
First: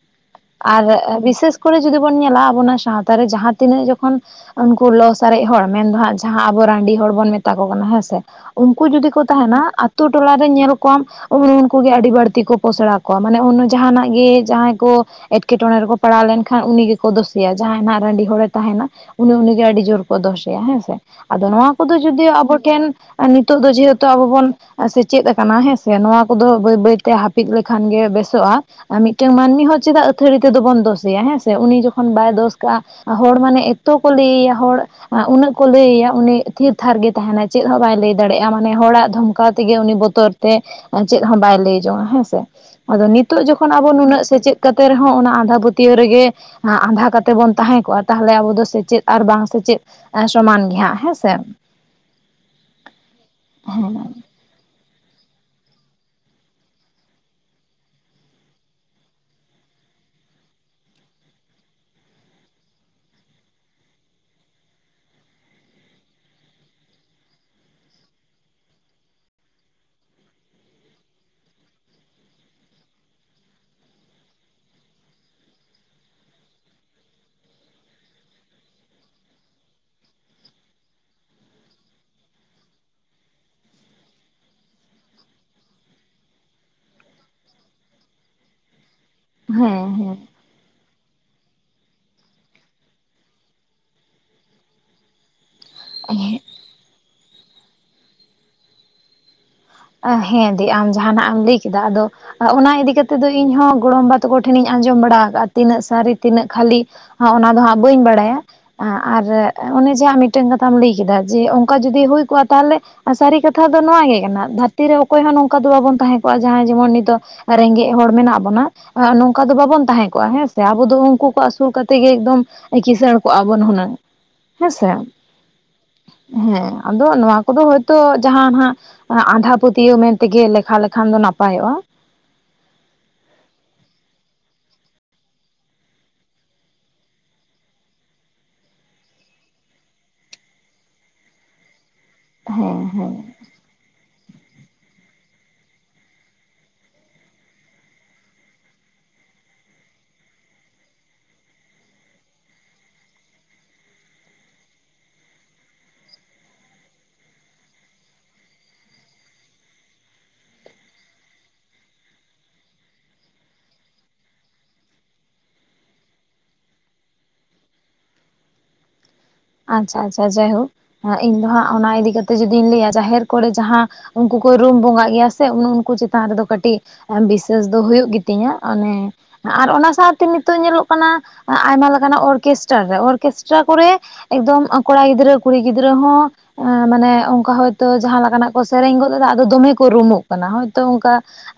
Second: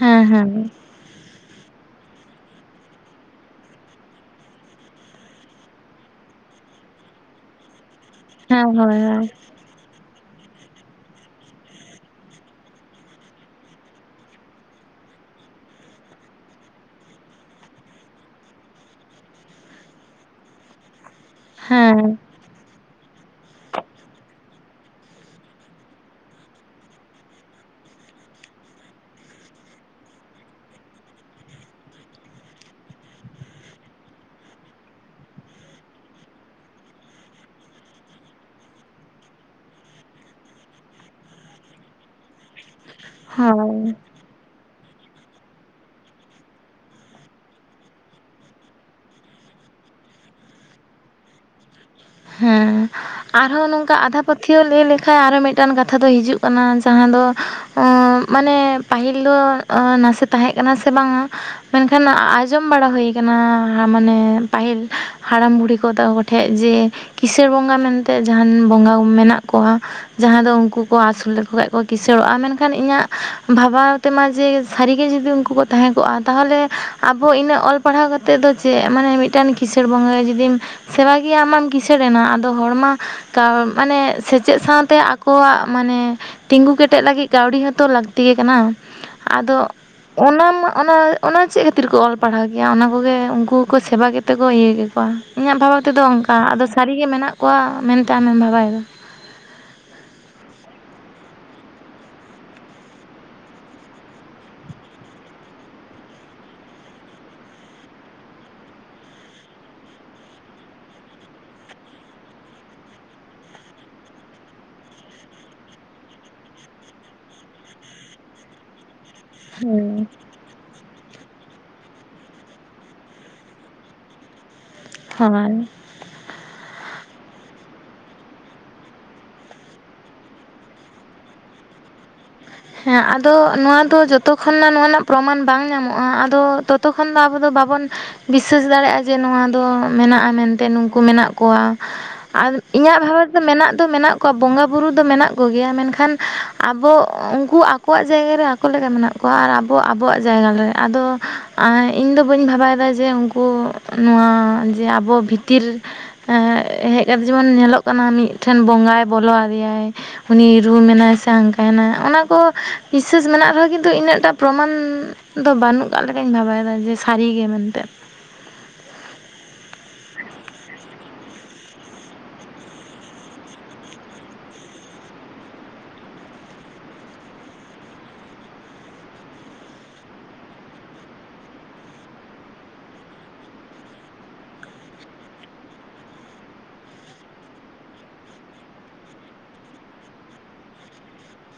S2: ᱦᱮᱸ ᱦᱮᱸ
S1: ᱟᱨ ᱮ ᱵᱤᱥᱮᱥ ᱠᱚᱨᱮ ᱡᱩᱫᱤ ᱵᱚᱱ ᱧᱮᱞᱟ, ᱟᱵᱚ ᱱᱟ ᱥᱟᱶᱛᱟ ᱨᱮ ᱡᱟᱦᱟᱸ ᱛᱤᱱᱟᱹᱜ ᱡᱚᱠᱷᱚᱱ ᱩᱱᱠᱩ ᱞᱚᱥ 'ᱥᱟᱨᱮᱡ ᱦᱚᱲ' ᱢᱮᱱᱫᱚ ᱦᱟᱸᱜ, ᱡᱟᱦᱟᱸ ᱟᱵᱚ 'ᱨᱟᱸᱰᱤ ᱦᱚᱲ' ᱵᱚᱱ ᱢᱮᱛᱟ ᱠᱚ ᱠᱟᱱᱟ ᱦᱮᱸ ᱥᱮ᱾
S2: ᱦᱮᱸ
S1: ᱩᱝᱠᱩ
S2: ᱦᱳᱭ
S1: ᱡᱩᱫᱤ ᱠᱚ
S2: ᱦᱳᱭ
S1: ᱛᱟᱦᱮᱱᱟᱻ, ᱛᱩ ᱴᱚᱞᱟᱨᱮ ᱧᱮᱞ ᱠᱚᱣᱟᱢ ᱩᱱ-ᱩᱱᱠᱩᱜᱮ ᱟᱹᱰᱤ ᱵᱟᱹᱲᱛᱤ ᱠᱚ ᱯᱚᱥᱲᱟ ᱠᱚᱣᱟ, ᱢᱟᱱᱮ ᱩᱱ ᱡᱟᱦᱟᱱᱟᱜ ᱜᱮ, ᱡᱟᱦᱟᱸᱭ ᱠᱚ ᱮᱴᱠᱮᱴᱚᱬᱮ ᱨᱮᱠᱚ ᱯᱟᱲᱟᱣ ᱞᱮᱱᱠᱷᱟᱱ ᱩᱱᱤ ᱜᱮᱠᱚ ᱫᱳᱥᱮᱭᱟ᱾ ᱡᱟᱦᱟᱸᱭ ᱱᱟᱜ 'ᱨᱟᱺᱰᱤ ᱦᱚᱲᱮ' ᱛᱟᱦᱮᱱᱟ, ᱩᱱᱤ-ᱩᱱᱤᱜᱮ ᱟᱹᱰᱤ ᱡᱳᱨ ᱠᱚ ᱫᱚᱥᱮᱭᱟ ᱦᱮᱸᱻ ᱥᱮ᱾ ᱟᱫᱚ ᱱᱚᱣᱟ ᱠᱚᱫᱚ
S2: ᱦᱮᱸ
S1: ᱡᱩᱫᱤᱣ ᱟᱵᱚ ᱴᱷᱮᱱ ᱮ ᱱᱤᱛᱚᱜ ᱫᱚ, ᱡᱮᱹᱦᱮᱹᱛᱩ ᱟᱵᱚ ᱵᱚᱱ ᱮ ᱥᱮᱪᱮᱫ ᱟᱠᱟᱱᱟ ᱦᱮᱸᱥᱮ᱾ ᱱᱚᱣᱟ ᱠᱚᱫᱚ ᱵᱟᱹᱭ-ᱵᱟᱹᱭᱛᱮ ᱦᱟᱹᱯᱤᱫ ᱞᱮᱠᱷᱟᱱ ᱜᱮ ᱵᱮᱥᱚᱜᱼᱟ᱾ ᱟ ᱢᱤᱜᱴᱮᱝ ᱢᱟᱹᱱᱢᱤ ᱦᱚᱸ ᱪᱮᱫᱟᱜ ᱟᱹᱛᱷᱟᱹᱲᱤ ᱛᱮᱫᱚ ᱵᱚᱱ ᱫᱳᱥᱮᱭᱟ ᱦᱮᱸᱻᱥᱮ, ᱩᱱᱤ ᱡᱚᱠᱷᱚᱱ ᱵᱟᱭ ᱫᱳᱥ ᱠᱟᱜᱼᱟ᱾ ᱟ ᱦᱚᱲ ᱢᱟᱱᱮ, ᱮᱛᱚ ᱠᱚ ᱞᱟᱹᱭᱼᱭᱟ ᱦᱚᱲ ᱟ ᱩᱱᱟᱹᱜ ᱠᱚ ᱞᱟᱹᱭᱼᱭᱟ ᱩᱱᱤᱜ ᱛᱷᱤᱨ-ᱛᱷᱟᱨ ᱜᱮ ᱛᱟᱦᱮᱱᱟ, ᱪᱮᱫ ᱦᱚᱸ ᱵᱟᱭ ᱞᱟᱹᱭ ᱫᱟᱲᱮᱜᱼᱟ᱾ ᱢᱟᱱᱮ ᱦᱚᱲᱟᱜ ᱫᱷᱚᱢᱠᱟᱣ ᱛᱮᱜᱮ ᱩᱱᱤ ᱵᱚᱛ ᱛᱚᱨ ᱛᱮ ᱪᱮᱫ ᱦᱚᱸ ᱵᱟᱭ ᱞᱟᱹᱭ ᱡᱚᱝᱟ ᱦᱮᱸᱻᱥᱮ, ᱟᱫᱚ ᱱᱤᱛᱚᱜ ᱡᱚᱠᱷᱚᱱ
S2: ᱦᱳᱭ
S1: ᱟᱵᱚ ᱱᱩᱱᱟᱹᱜ ᱥᱮᱪᱮᱫ ᱠᱟᱛᱮ ᱨᱮᱦᱚᱸ ᱚᱱᱟ 'ᱟᱸᱫᱷᱟ ᱯᱟᱹᱛᱭᱟᱹᱣ' ᱨᱮᱜᱮ ᱟᱸ ᱟᱸᱫᱷᱟ ᱠᱟᱛᱮ ᱵᱚᱱ ᱛᱟᱦᱮᱸ ᱠᱚᱜᱼᱟ ᱛᱟᱦᱞᱮ ᱟᱵᱚ ᱫᱚ ᱥᱮᱪᱮᱫ ᱟᱨ ᱵᱟᱝ ᱥᱮᱪᱮᱫ ᱮᱸ ᱥᱚᱢᱟᱱ ᱜᱮ ᱦᱟᱸᱜ ᱦᱮᱸᱻᱥᱮ᱾
S2: ᱦᱩᱸ, ᱟᱨᱦᱚᱸ
S1: ᱦᱮᱸ
S2: ᱱᱚᱝᱠᱟ 'ᱟᱫᱷᱟ- -ᱯᱟᱹᱛᱷᱭᱟᱹᱣ' ᱞᱟᱹᱭ ᱞᱮᱠᱷᱟ ᱟᱨᱚ ᱢᱤᱜᱴᱟᱱ ᱠᱟᱛᱷᱟ ᱫᱚ ᱦᱤᱡᱩᱜ ᱠᱟᱱᱟ᱾ ᱡᱟᱦᱟᱸ ᱫᱚ ᱚᱸ ᱢᱟᱱᱮ ᱯᱟᱦᱤᱞ ᱫᱚ ᱚᱸ ᱱᱟᱥᱮ ᱛᱟᱦᱮᱸ ᱠᱟᱱᱟ ᱥᱮ ᱵᱟᱝᱟ! ᱢᱮᱱᱠᱷᱟᱱ ᱟᱸᱡᱚᱢ ᱵᱟᱲᱟ ᱦᱩᱭ ᱠᱟᱱᱟ᱾ ᱦᱟ ᱢᱟᱱᱮ ᱯᱟᱹᱦᱤᱞ ᱦᱟᱲᱟᱢ, ᱵᱩᱲᱦᱤ ᱠᱚ ᱛᱟ ᱠᱚᱴᱷᱮᱡ ᱡᱮ 'ᱠᱤᱥᱟᱹᱨ ᱵᱚᱸᱜᱟ' ᱢᱮᱱᱛᱮ ᱡᱟᱦᱟᱱ ᱵᱚᱸᱜᱟᱣᱚᱢ ᱢᱮᱱᱟᱜ ᱠᱚᱣᱟ᱾ ᱡᱟᱦᱟᱸ ᱫᱚ ᱩᱝᱠᱩ ᱠᱚ, ᱟᱥᱩᱞ ᱞᱮᱠᱚ ᱠᱷᱟᱡ ᱠᱚ ᱠᱤᱥᱟᱹᱲᱚᱜᱼᱟ᱾ ᱢᱮᱱᱠᱷᱟᱱ ᱤᱧᱟᱜ ᱵᱷᱟᱵᱟ ᱛᱮᱢᱟ ᱡᱮ ᱥᱟᱹᱨᱤᱜᱮ ᱡᱩᱫᱤ ᱩᱝᱠᱩ ᱠᱚ ᱛᱟᱦᱮᱸ ᱠᱚᱜᱼᱟ, ᱛᱟᱦᱚᱞᱮ ᱟᱵᱚ ᱤᱱᱟᱹᱜ ᱚᱞ ᱯᱟᱲᱦᱟᱣ ᱠᱟᱛ ᱛᱮ ᱫᱚ ᱪᱮᱜ ᱢᱟᱱᱮ ᱢᱤᱜᱴᱟᱱ 'ᱠᱤᱥᱟᱹᱲ ᱵᱚᱸᱜᱟ' ᱜᱮ ᱡᱩᱫᱤᱢ ᱥᱮᱵᱟ ᱠᱮᱭᱟ ᱟᱢ ᱢᱟᱢ ᱠᱤᱥᱟᱹᱨᱮᱱᱟ᱾ ᱟᱫᱚ ᱦᱚᱲᱢᱟ ᱠᱟᱣ ᱢᱟᱱᱮ ᱥᱮᱪᱮᱜ ᱥᱟᱶᱛᱮ ᱟᱠᱚᱣᱟᱜ ᱢᱟᱱᱮ ᱛᱤᱸᱜᱩ ᱠᱮᱴᱮᱡ ᱞᱟᱹᱜᱤᱜ ᱠᱟᱹᱣᱰᱤ ᱦᱚᱸᱛᱚ ᱞᱟᱹᱠᱛᱤ ᱜᱮ ᱠᱟᱱᱟᱻ᱾ ᱟᱫᱚ
S1: ᱦᱮᱸ ᱦᱮᱸ
S2: ᱚᱱᱟ ᱢᱟ, ᱚᱱᱟ ᱚᱱᱟ ᱪᱮᱜ ᱠᱟᱹᱛᱤᱨ ᱠᱚ ᱚᱞ ᱯᱟᱲᱦᱟᱣ ᱠᱮᱭᱟ, ᱚᱱᱟ ᱠᱚᱜᱮ ᱩᱝᱠᱩ ᱠᱚ, ᱥᱮᱵᱟ ᱠᱮᱛᱮ ᱠᱚ ᱤᱭᱟᱹ ᱠᱮᱠᱚᱣᱟ᱾ ᱤᱧᱟᱹᱜ ᱵᱟᱵᱟ ᱛᱮᱫᱚ ᱚᱝᱠᱟ ᱟᱫᱚ ᱥᱟᱹᱨᱤ ᱜᱮ ᱢᱮᱱᱟᱜ ᱠᱚᱣᱟ, ᱢᱮᱱᱛᱮ ᱟᱢᱮᱢ ᱵᱷᱟᱵᱟᱭᱮᱫᱟ?
S1: ᱟ ᱦᱮᱸ ᱫᱤ, ᱟᱢ ᱡᱟᱦᱟ ᱱᱷᱟᱜ ᱮᱢ ᱞᱟᱹᱭ ᱠᱮᱫᱟ, ᱟᱫᱚ ᱟ ᱚᱱᱟ ᱤᱫᱤ ᱠᱟᱛᱮᱜ ᱫᱚ ᱤᱧ ᱦᱚᱸ ᱜᱚᱲᱚᱢ ᱵᱟ ᱛᱟᱠᱚ ᱴᱷᱮᱱᱤᱧ ᱟᱸᱡᱚᱢ ᱵᱟᱲᱟ ᱟᱠᱟᱜᱼᱟ ᱛᱤᱱᱟᱹᱜ ᱥᱟᱨᱤ, ᱛᱤᱱᱟᱹᱜ ᱠᱷᱟᱹᱞᱤ! ᱦᱚ ᱚᱱᱟ ᱫᱚ ᱦᱟᱸᱜ ᱵᱟᱹᱧ ᱵᱟᱲᱟᱭᱟ ᱾ ᱟ ᱟᱨ ᱚᱱᱮ ᱡᱮ ᱢᱤᱫ ᱴᱮᱱ ᱠᱟᱛᱷᱟᱢ ᱞᱟᱹᱭ ᱠᱮᱫᱟ ᱡᱮ ᱚᱱᱠᱟ ᱡᱩᱫᱤ ᱦᱩᱭ ᱠᱚᱜᱼᱟ ᱛᱟᱦᱞᱮ ᱥᱟᱨᱤ ᱠᱟᱛᱷᱟ ᱫᱚ ᱱᱚᱣᱟ ᱜᱮ ᱠᱟᱱᱟ ᱫᱷᱟᱨ ᱛᱤᱨᱮ ᱚᱠᱚᱭ ᱦᱚᱸ ᱱᱚᱝᱠᱟ ᱫᱚ ᱵᱟᱵᱩᱱ ᱛᱟᱦᱮᱸ ᱠᱚᱜᱼᱟ ᱡᱟᱦᱟᱸᱭ ᱡᱮᱢᱚᱱ ᱱᱤᱛᱚᱜ ᱨᱮᱸᱜᱮᱡ ᱦᱚᱲ ᱢᱮᱱᱟᱜ ᱵᱩᱱᱟ, ᱟᱸ ᱱᱚᱝᱠᱟ ᱫᱚ ᱵᱟᱵᱩᱱ
S2: ᱦᱮᱸ
S1: ᱛᱟᱦᱮᱸ ᱠᱚᱜᱼᱟ ᱦᱮᱸ ᱥᱮ ᱟᱵᱩ ᱫᱚ ᱩᱱᱠᱩ ᱠᱚ ᱟᱥᱩᱞ ᱠᱟᱛᱮᱫ ᱜᱮ ᱮᱠᱫᱚᱢ ᱠᱤᱥᱟᱹᱬ ᱠᱚᱜᱼᱟ ᱵᱩᱱ ᱦᱩᱱᱟᱹᱝ ᱦᱮᱸ ᱥᱮ ᱾
S2: (unintelligible)
S1: ᱦᱮᱸ ᱟᱫᱚ ᱱᱚᱣᱟ ᱠᱚᱫᱚ ᱦᱳᱭᱛᱳ ᱡᱟᱦᱟᱸ ᱱᱟᱦᱟᱜ ᱟᱸᱫᱷᱟ ᱯᱟᱹᱛᱭᱟᱹᱣ ᱢᱮᱱᱛᱮ ᱜᱮ ᱞᱮᱠᱷᱟ ᱞᱮᱠᱷᱟᱱ ᱫᱚ ᱱᱟᱯᱟᱭᱚᱜᱼᱟ ᱾
S2: ᱦᱮᱸ ᱟᱫᱚ ᱱᱚᱣᱟ ᱫᱚ ᱡᱚᱛᱚ ᱠᱷᱚᱱᱟ ᱱᱚᱣᱟ ᱨᱮᱱᱟᱜ ᱯᱨᱚᱢᱟᱱ ᱵᱟᱝ ᱧᱟᱢᱚᱜᱼᱟ ᱟᱫᱚ ᱛᱚᱛᱚ ᱠᱷᱚᱱ ᱢᱟ ᱟᱵᱩ ᱫᱚ ᱵᱟᱵᱚᱱ ᱵᱤᱥᱥᱟᱹᱥ ᱫᱟᱲᱮᱭᱟᱜᱼᱟ ᱡᱮ ᱱᱚᱣᱟ ᱫᱚ ᱢᱮᱱᱟᱜᱼᱟ ᱢᱮᱱᱛᱮ ᱱᱩᱠᱩ ᱢᱮᱱᱟᱜ ᱠᱩᱣᱟ, ᱟᱨ
S1: ᱦᱮᱸ
S2: ᱤᱧᱟᱹᱜ
S1: ᱦᱮᱸ
S2: ᱵᱷᱟᱵᱮ ᱛᱮᱫᱚ ᱢᱮᱱᱟᱜ ᱫᱚ ᱢᱮᱱᱟᱜ ᱠᱚᱣᱟ ᱵᱚᱸᱜᱟ ᱵᱩᱨᱩ ᱫᱚ ᱢᱮᱱᱟᱜ ᱠᱚ ᱜᱮᱭᱟ ᱢᱮᱱᱠᱷᱟᱱ ᱟᱵᱩ ᱩᱱ ᱠᱩ ᱟᱠᱚᱣᱟᱜ ᱡᱟᱭᱜᱟ ᱨᱮ ᱟᱠᱚ ᱞᱮᱠᱟ ᱢᱮᱱᱟᱜ ᱠᱚᱣᱟ ᱟᱨ ᱟᱵᱚ ᱟᱵᱚᱣᱟᱜ ᱡᱟᱭᱜᱟ ᱨᱮ, ᱟᱫᱚ ᱟᱨ ᱤᱧ ᱫᱚ ᱵᱟᱹᱧ ᱵᱷᱟᱵᱟᱭ-ᱫᱟ ᱡᱮ ᱩᱱᱠᱩ ᱱᱚᱣᱟ ᱡᱮ ᱟᱵᱚ ᱵᱷᱤᱛᱤᱨ ᱮᱸ ᱦᱮᱡ ᱠᱟᱛᱮᱜ ᱡᱮᱢᱚᱱ ᱧᱮᱞᱚᱜ ᱠᱟᱱᱟ ᱢᱤᱫᱴᱷᱮᱱ ᱵᱚᱸᱜᱟᱭ ᱵᱚᱞᱚ ᱟᱫᱮᱭᱼᱟᱭ, ᱩᱱᱤ ᱨᱩᱢ ᱮᱱᱟᱭ ᱥᱮ ᱦᱟᱝᱠᱟᱭ ᱮᱱᱟᱭ ᱚᱱᱟ ᱠᱚ ᱵᱤᱥᱤᱥᱥᱟᱹᱥ ᱢᱮᱱᱟᱜ ᱨᱮ ᱦᱚᱸ ᱠᱤᱱᱛᱩ ᱤᱱᱟᱹᱜ ᱴᱟᱜ ᱯᱨᱚᱢᱟᱱ ᱫᱚ ᱵᱟᱱᱩᱜ ᱠᱟᱫ ᱞᱮᱠᱟᱧ ᱵᱷᱟᱵᱟᱭᱮᱫᱟ ᱡᱮ ᱥᱟᱨᱤ ᱜᱮ ᱢᱮᱱᱛᱮ,
S1: ᱟᱪᱪᱷᱟ ᱟᱪᱪᱷᱟ ᱡᱟᱭᱦᱳᱠ ᱤᱧ ᱫᱚ ᱦᱟᱸᱜ ᱚᱱᱟ ᱤᱫᱤ ᱠᱟᱛᱮᱜ ᱡᱩᱫᱤᱧ ᱞᱟᱹᱭᱟ ᱡᱟᱦᱮᱨ ᱠᱚᱲᱮ ᱡᱟᱦᱟᱸ ᱩᱱᱠᱩ ᱠᱩ ᱨᱩᱢ ᱵᱚᱸᱜᱟᱜ ᱜᱮᱭᱟ ᱥᱮ ᱩᱱᱠᱩ ᱪᱮᱛᱟᱱ ᱨᱮ ᱫᱚ ᱠᱟᱹᱴᱤᱡ ᱵᱤᱥᱮᱥ ᱫᱚ ᱦᱩᱭᱩᱜ ᱜᱤᱛᱤᱧᱟ, ᱚᱱᱮ ᱟᱨ ᱚᱱᱟ ᱥᱟᱶᱛᱮ ᱱᱤᱛᱚᱜ ᱧᱮᱞᱚᱜ ᱠᱟᱱᱟ ᱟᱭᱢᱟ ᱞᱮᱠᱟᱱᱟᱜ ᱚᱨᱠᱮᱥᱴᱟᱨ ᱨᱮ, ᱚᱨᱠᱮᱥᱴᱟᱨᱟ ᱠᱚᱨᱮ ᱮᱠᱫᱚᱢ ᱠᱚᱲᱟ ᱜᱤᱫᱽᱨᱟᱹ ᱠᱩᱲᱤ ᱜᱤᱫᱽᱨᱟᱹ ᱦᱚᱸ ᱮᱸ ᱢᱟᱱᱮ ᱚᱱᱠᱟ ᱦᱚᱭᱛᱳ ᱡᱟᱦᱟᱸ ᱞᱮᱠᱟ ᱱᱟᱜ ᱠᱚ ᱥᱮᱨᱮᱧ ᱜᱚᱫ ᱮᱫᱟ ᱟᱫᱚ ᱫᱚᱢᱮ ᱠᱚ ᱨᱩᱢᱩᱜ ᱠᱟᱱᱟ ᱦᱚᱭᱛᱳ ᱚᱱᱠᱟ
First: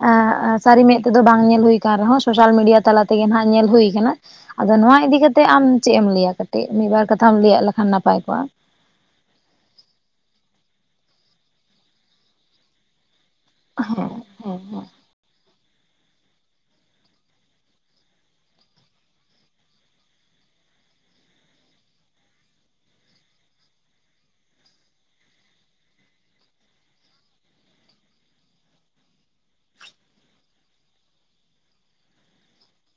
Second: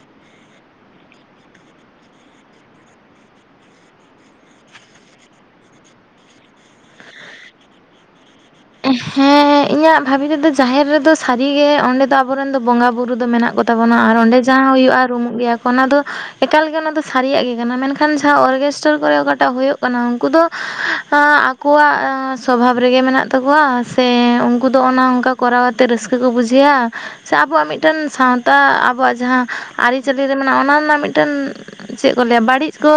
S1: ᱟᱸᱜ ᱥᱟᱨᱤ ᱢᱮᱸᱫ ᱛᱮᱫᱚ ᱵᱟᱝ ᱧᱮᱞ ᱦᱩᱭ ᱠᱟᱱᱟ ᱨᱮᱦᱚᱸ ᱥᱳᱥᱟᱞ ᱢᱤᱰᱤᱭᱟ ᱛᱟᱞᱟ ᱛᱮ ᱜᱮ ᱦᱟᱱᱟᱜ ᱧᱮᱞ ᱦᱩᱭ ᱠᱟᱱᱟ, ᱟᱫᱚ ᱱᱚᱣᱟ ᱤᱫᱤ ᱠᱮᱛᱮᱜ ᱟᱢ ᱪᱮᱫ ᱮᱢ ᱞᱟᱹᱭᱟ ᱠᱟᱹᱴᱤᱡ ᱢᱤᱫ ᱵᱟᱨ ᱠᱟᱛᱷᱟᱢ ᱞᱟᱹᱭᱼᱟ ᱞᱮᱠᱷᱟᱱ ᱱᱟᱯᱟᱭ ᱠᱚᱜᱼᱟ?
S2: ᱦᱮᱸ ᱤᱧᱟᱜ ᱵᱷᱟᱵᱤ ᱛᱮᱫᱚ ᱡᱟᱦᱮᱨ ᱨᱮ ᱫᱚ ᱥᱟᱹᱨᱤ ᱜᱮ ᱚᱸᱰᱮ ᱫᱚ ᱟᱵᱩᱨᱮᱱ ᱫᱚ ᱵᱚᱸᱜᱟ ᱵᱩᱨᱩ ᱫᱚ ᱢᱮᱱᱟᱜ ᱠᱚᱛ ᱛᱟᱵᱩᱱᱟ, ᱟᱨ ᱚᱸᱰᱮ ᱡᱟᱦᱟᱸ ᱦᱩᱭᱩᱜᱼᱟ ᱨᱩᱢᱩᱜ ᱜᱮᱭᱟ ᱚᱱᱟ ᱫᱚ ᱮᱠᱟᱞ ᱜᱮ ᱚᱱᱟ ᱫᱚ ᱥᱟᱨᱤᱭᱟᱜ ᱜᱮ ᱠᱟᱱᱟ ᱢᱮᱱ ᱠᱷᱟᱱ ᱡᱟᱦᱟᱸ ᱚᱨᱜᱮᱥᱴᱟᱨ ᱠᱚᱨᱮ ᱚᱠᱟᱴᱟᱜ ᱦᱩᱭᱩᱜ ᱠᱟᱱᱟ ᱩᱱᱠᱩ ᱫᱚ ᱟᱠᱩᱣᱟᱜ ᱥᱚᱵᱷᱟᱵᱽ ᱨᱮ ᱜᱮ ᱢᱮᱱᱟᱜ ᱛᱟᱠᱩᱣᱟ ᱥᱮ ᱩᱱᱠᱩ ᱫᱚ ᱚᱱᱮ ᱚᱱᱠᱟ ᱠᱚᱨᱟᱣ ᱠᱟᱛᱮ ᱨᱟᱹᱥᱠᱟᱹ ᱠᱩ ᱵᱩᱡᱷᱟᱹᱭᱼᱟ, ᱥᱮ ᱟᱵᱩᱣᱟᱜ ᱢᱤᱫᱴᱮᱱ ᱥᱟᱶᱛᱟ ᱟᱵᱩᱣᱟᱜ ᱡᱟᱦᱟᱸ ᱟᱨᱤᱪᱟᱞᱤ ᱨᱮ ᱢᱮᱱᱟᱜᱼᱟ ᱚᱱᱟ ᱨᱮᱱᱟᱜ ᱢᱤᱫ ᱴᱮᱱ ᱪᱮᱫ ᱠᱚ ᱞᱟᱹᱭᱟ ᱵᱟᱲᱤᱡ ᱠᱩ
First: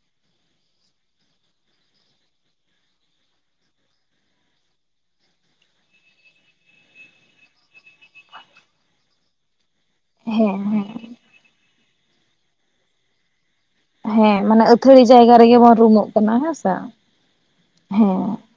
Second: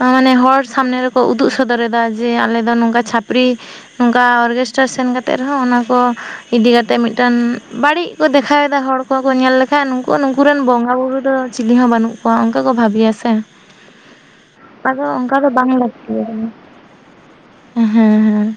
S2: ᱢᱟᱱᱮ ᱦᱚᱲ ᱥᱟᱢᱱᱮ ᱨᱮᱠᱩ ᱩᱫᱩᱜ ᱥᱚᱫᱚᱨᱮᱫᱟ ᱡᱮ ᱟᱞᱮ ᱫᱚ ᱱᱚᱝᱠᱟ ᱪᱷᱟ ᱯᱨᱤ ᱚᱱᱠᱟ ᱚᱨᱜᱮᱥᱴ ᱴᱟᱨ ᱥᱮᱱ ᱠᱟᱛᱮᱫ ᱨᱮᱦᱚᱸ ᱚᱱᱟ ᱠᱩ ᱤᱫᱤ ᱠᱟᱛᱮ ᱢᱤᱫᱴᱮᱱ ᱵᱟᱲᱤᱡ ᱠᱩ ᱫᱮᱠᱷᱟᱣᱮᱫᱟ ᱦᱚᱲ ᱠᱚ ᱧᱮᱞ ᱞᱮᱠᱷᱟᱱᱡ ᱱᱩᱠᱩ ᱱᱩᱠᱩᱨᱮᱱ
S1: ᱦᱮᱸ ᱦᱮᱸ
S2: ᱵᱚᱸᱜᱟ ᱵᱩᱨᱩ ᱫᱚ ᱪᱤᱞᱤ ᱦᱚᱸ ᱵᱟᱹᱱᱩᱜ ᱠᱚᱣᱟ ᱚᱱᱠᱟ ᱠᱚ ᱵᱷᱟᱵᱤᱭᱟ ᱥᱮ ᱾
S1: ᱦᱮᱸ ᱢᱟᱱᱮ ᱟᱹᱛᱷᱟᱹᱲᱤ ᱡᱟᱭᱜᱟ ᱨᱮᱜᱮ
S2: ᱵᱟᱝ
S1: ᱵᱩᱱ ᱨᱩᱢᱩᱜ ᱠᱟᱱᱟ ᱦᱮᱸᱥᱮ ᱾
S2: ᱦᱮᱸᱻ ᱦᱮᱸ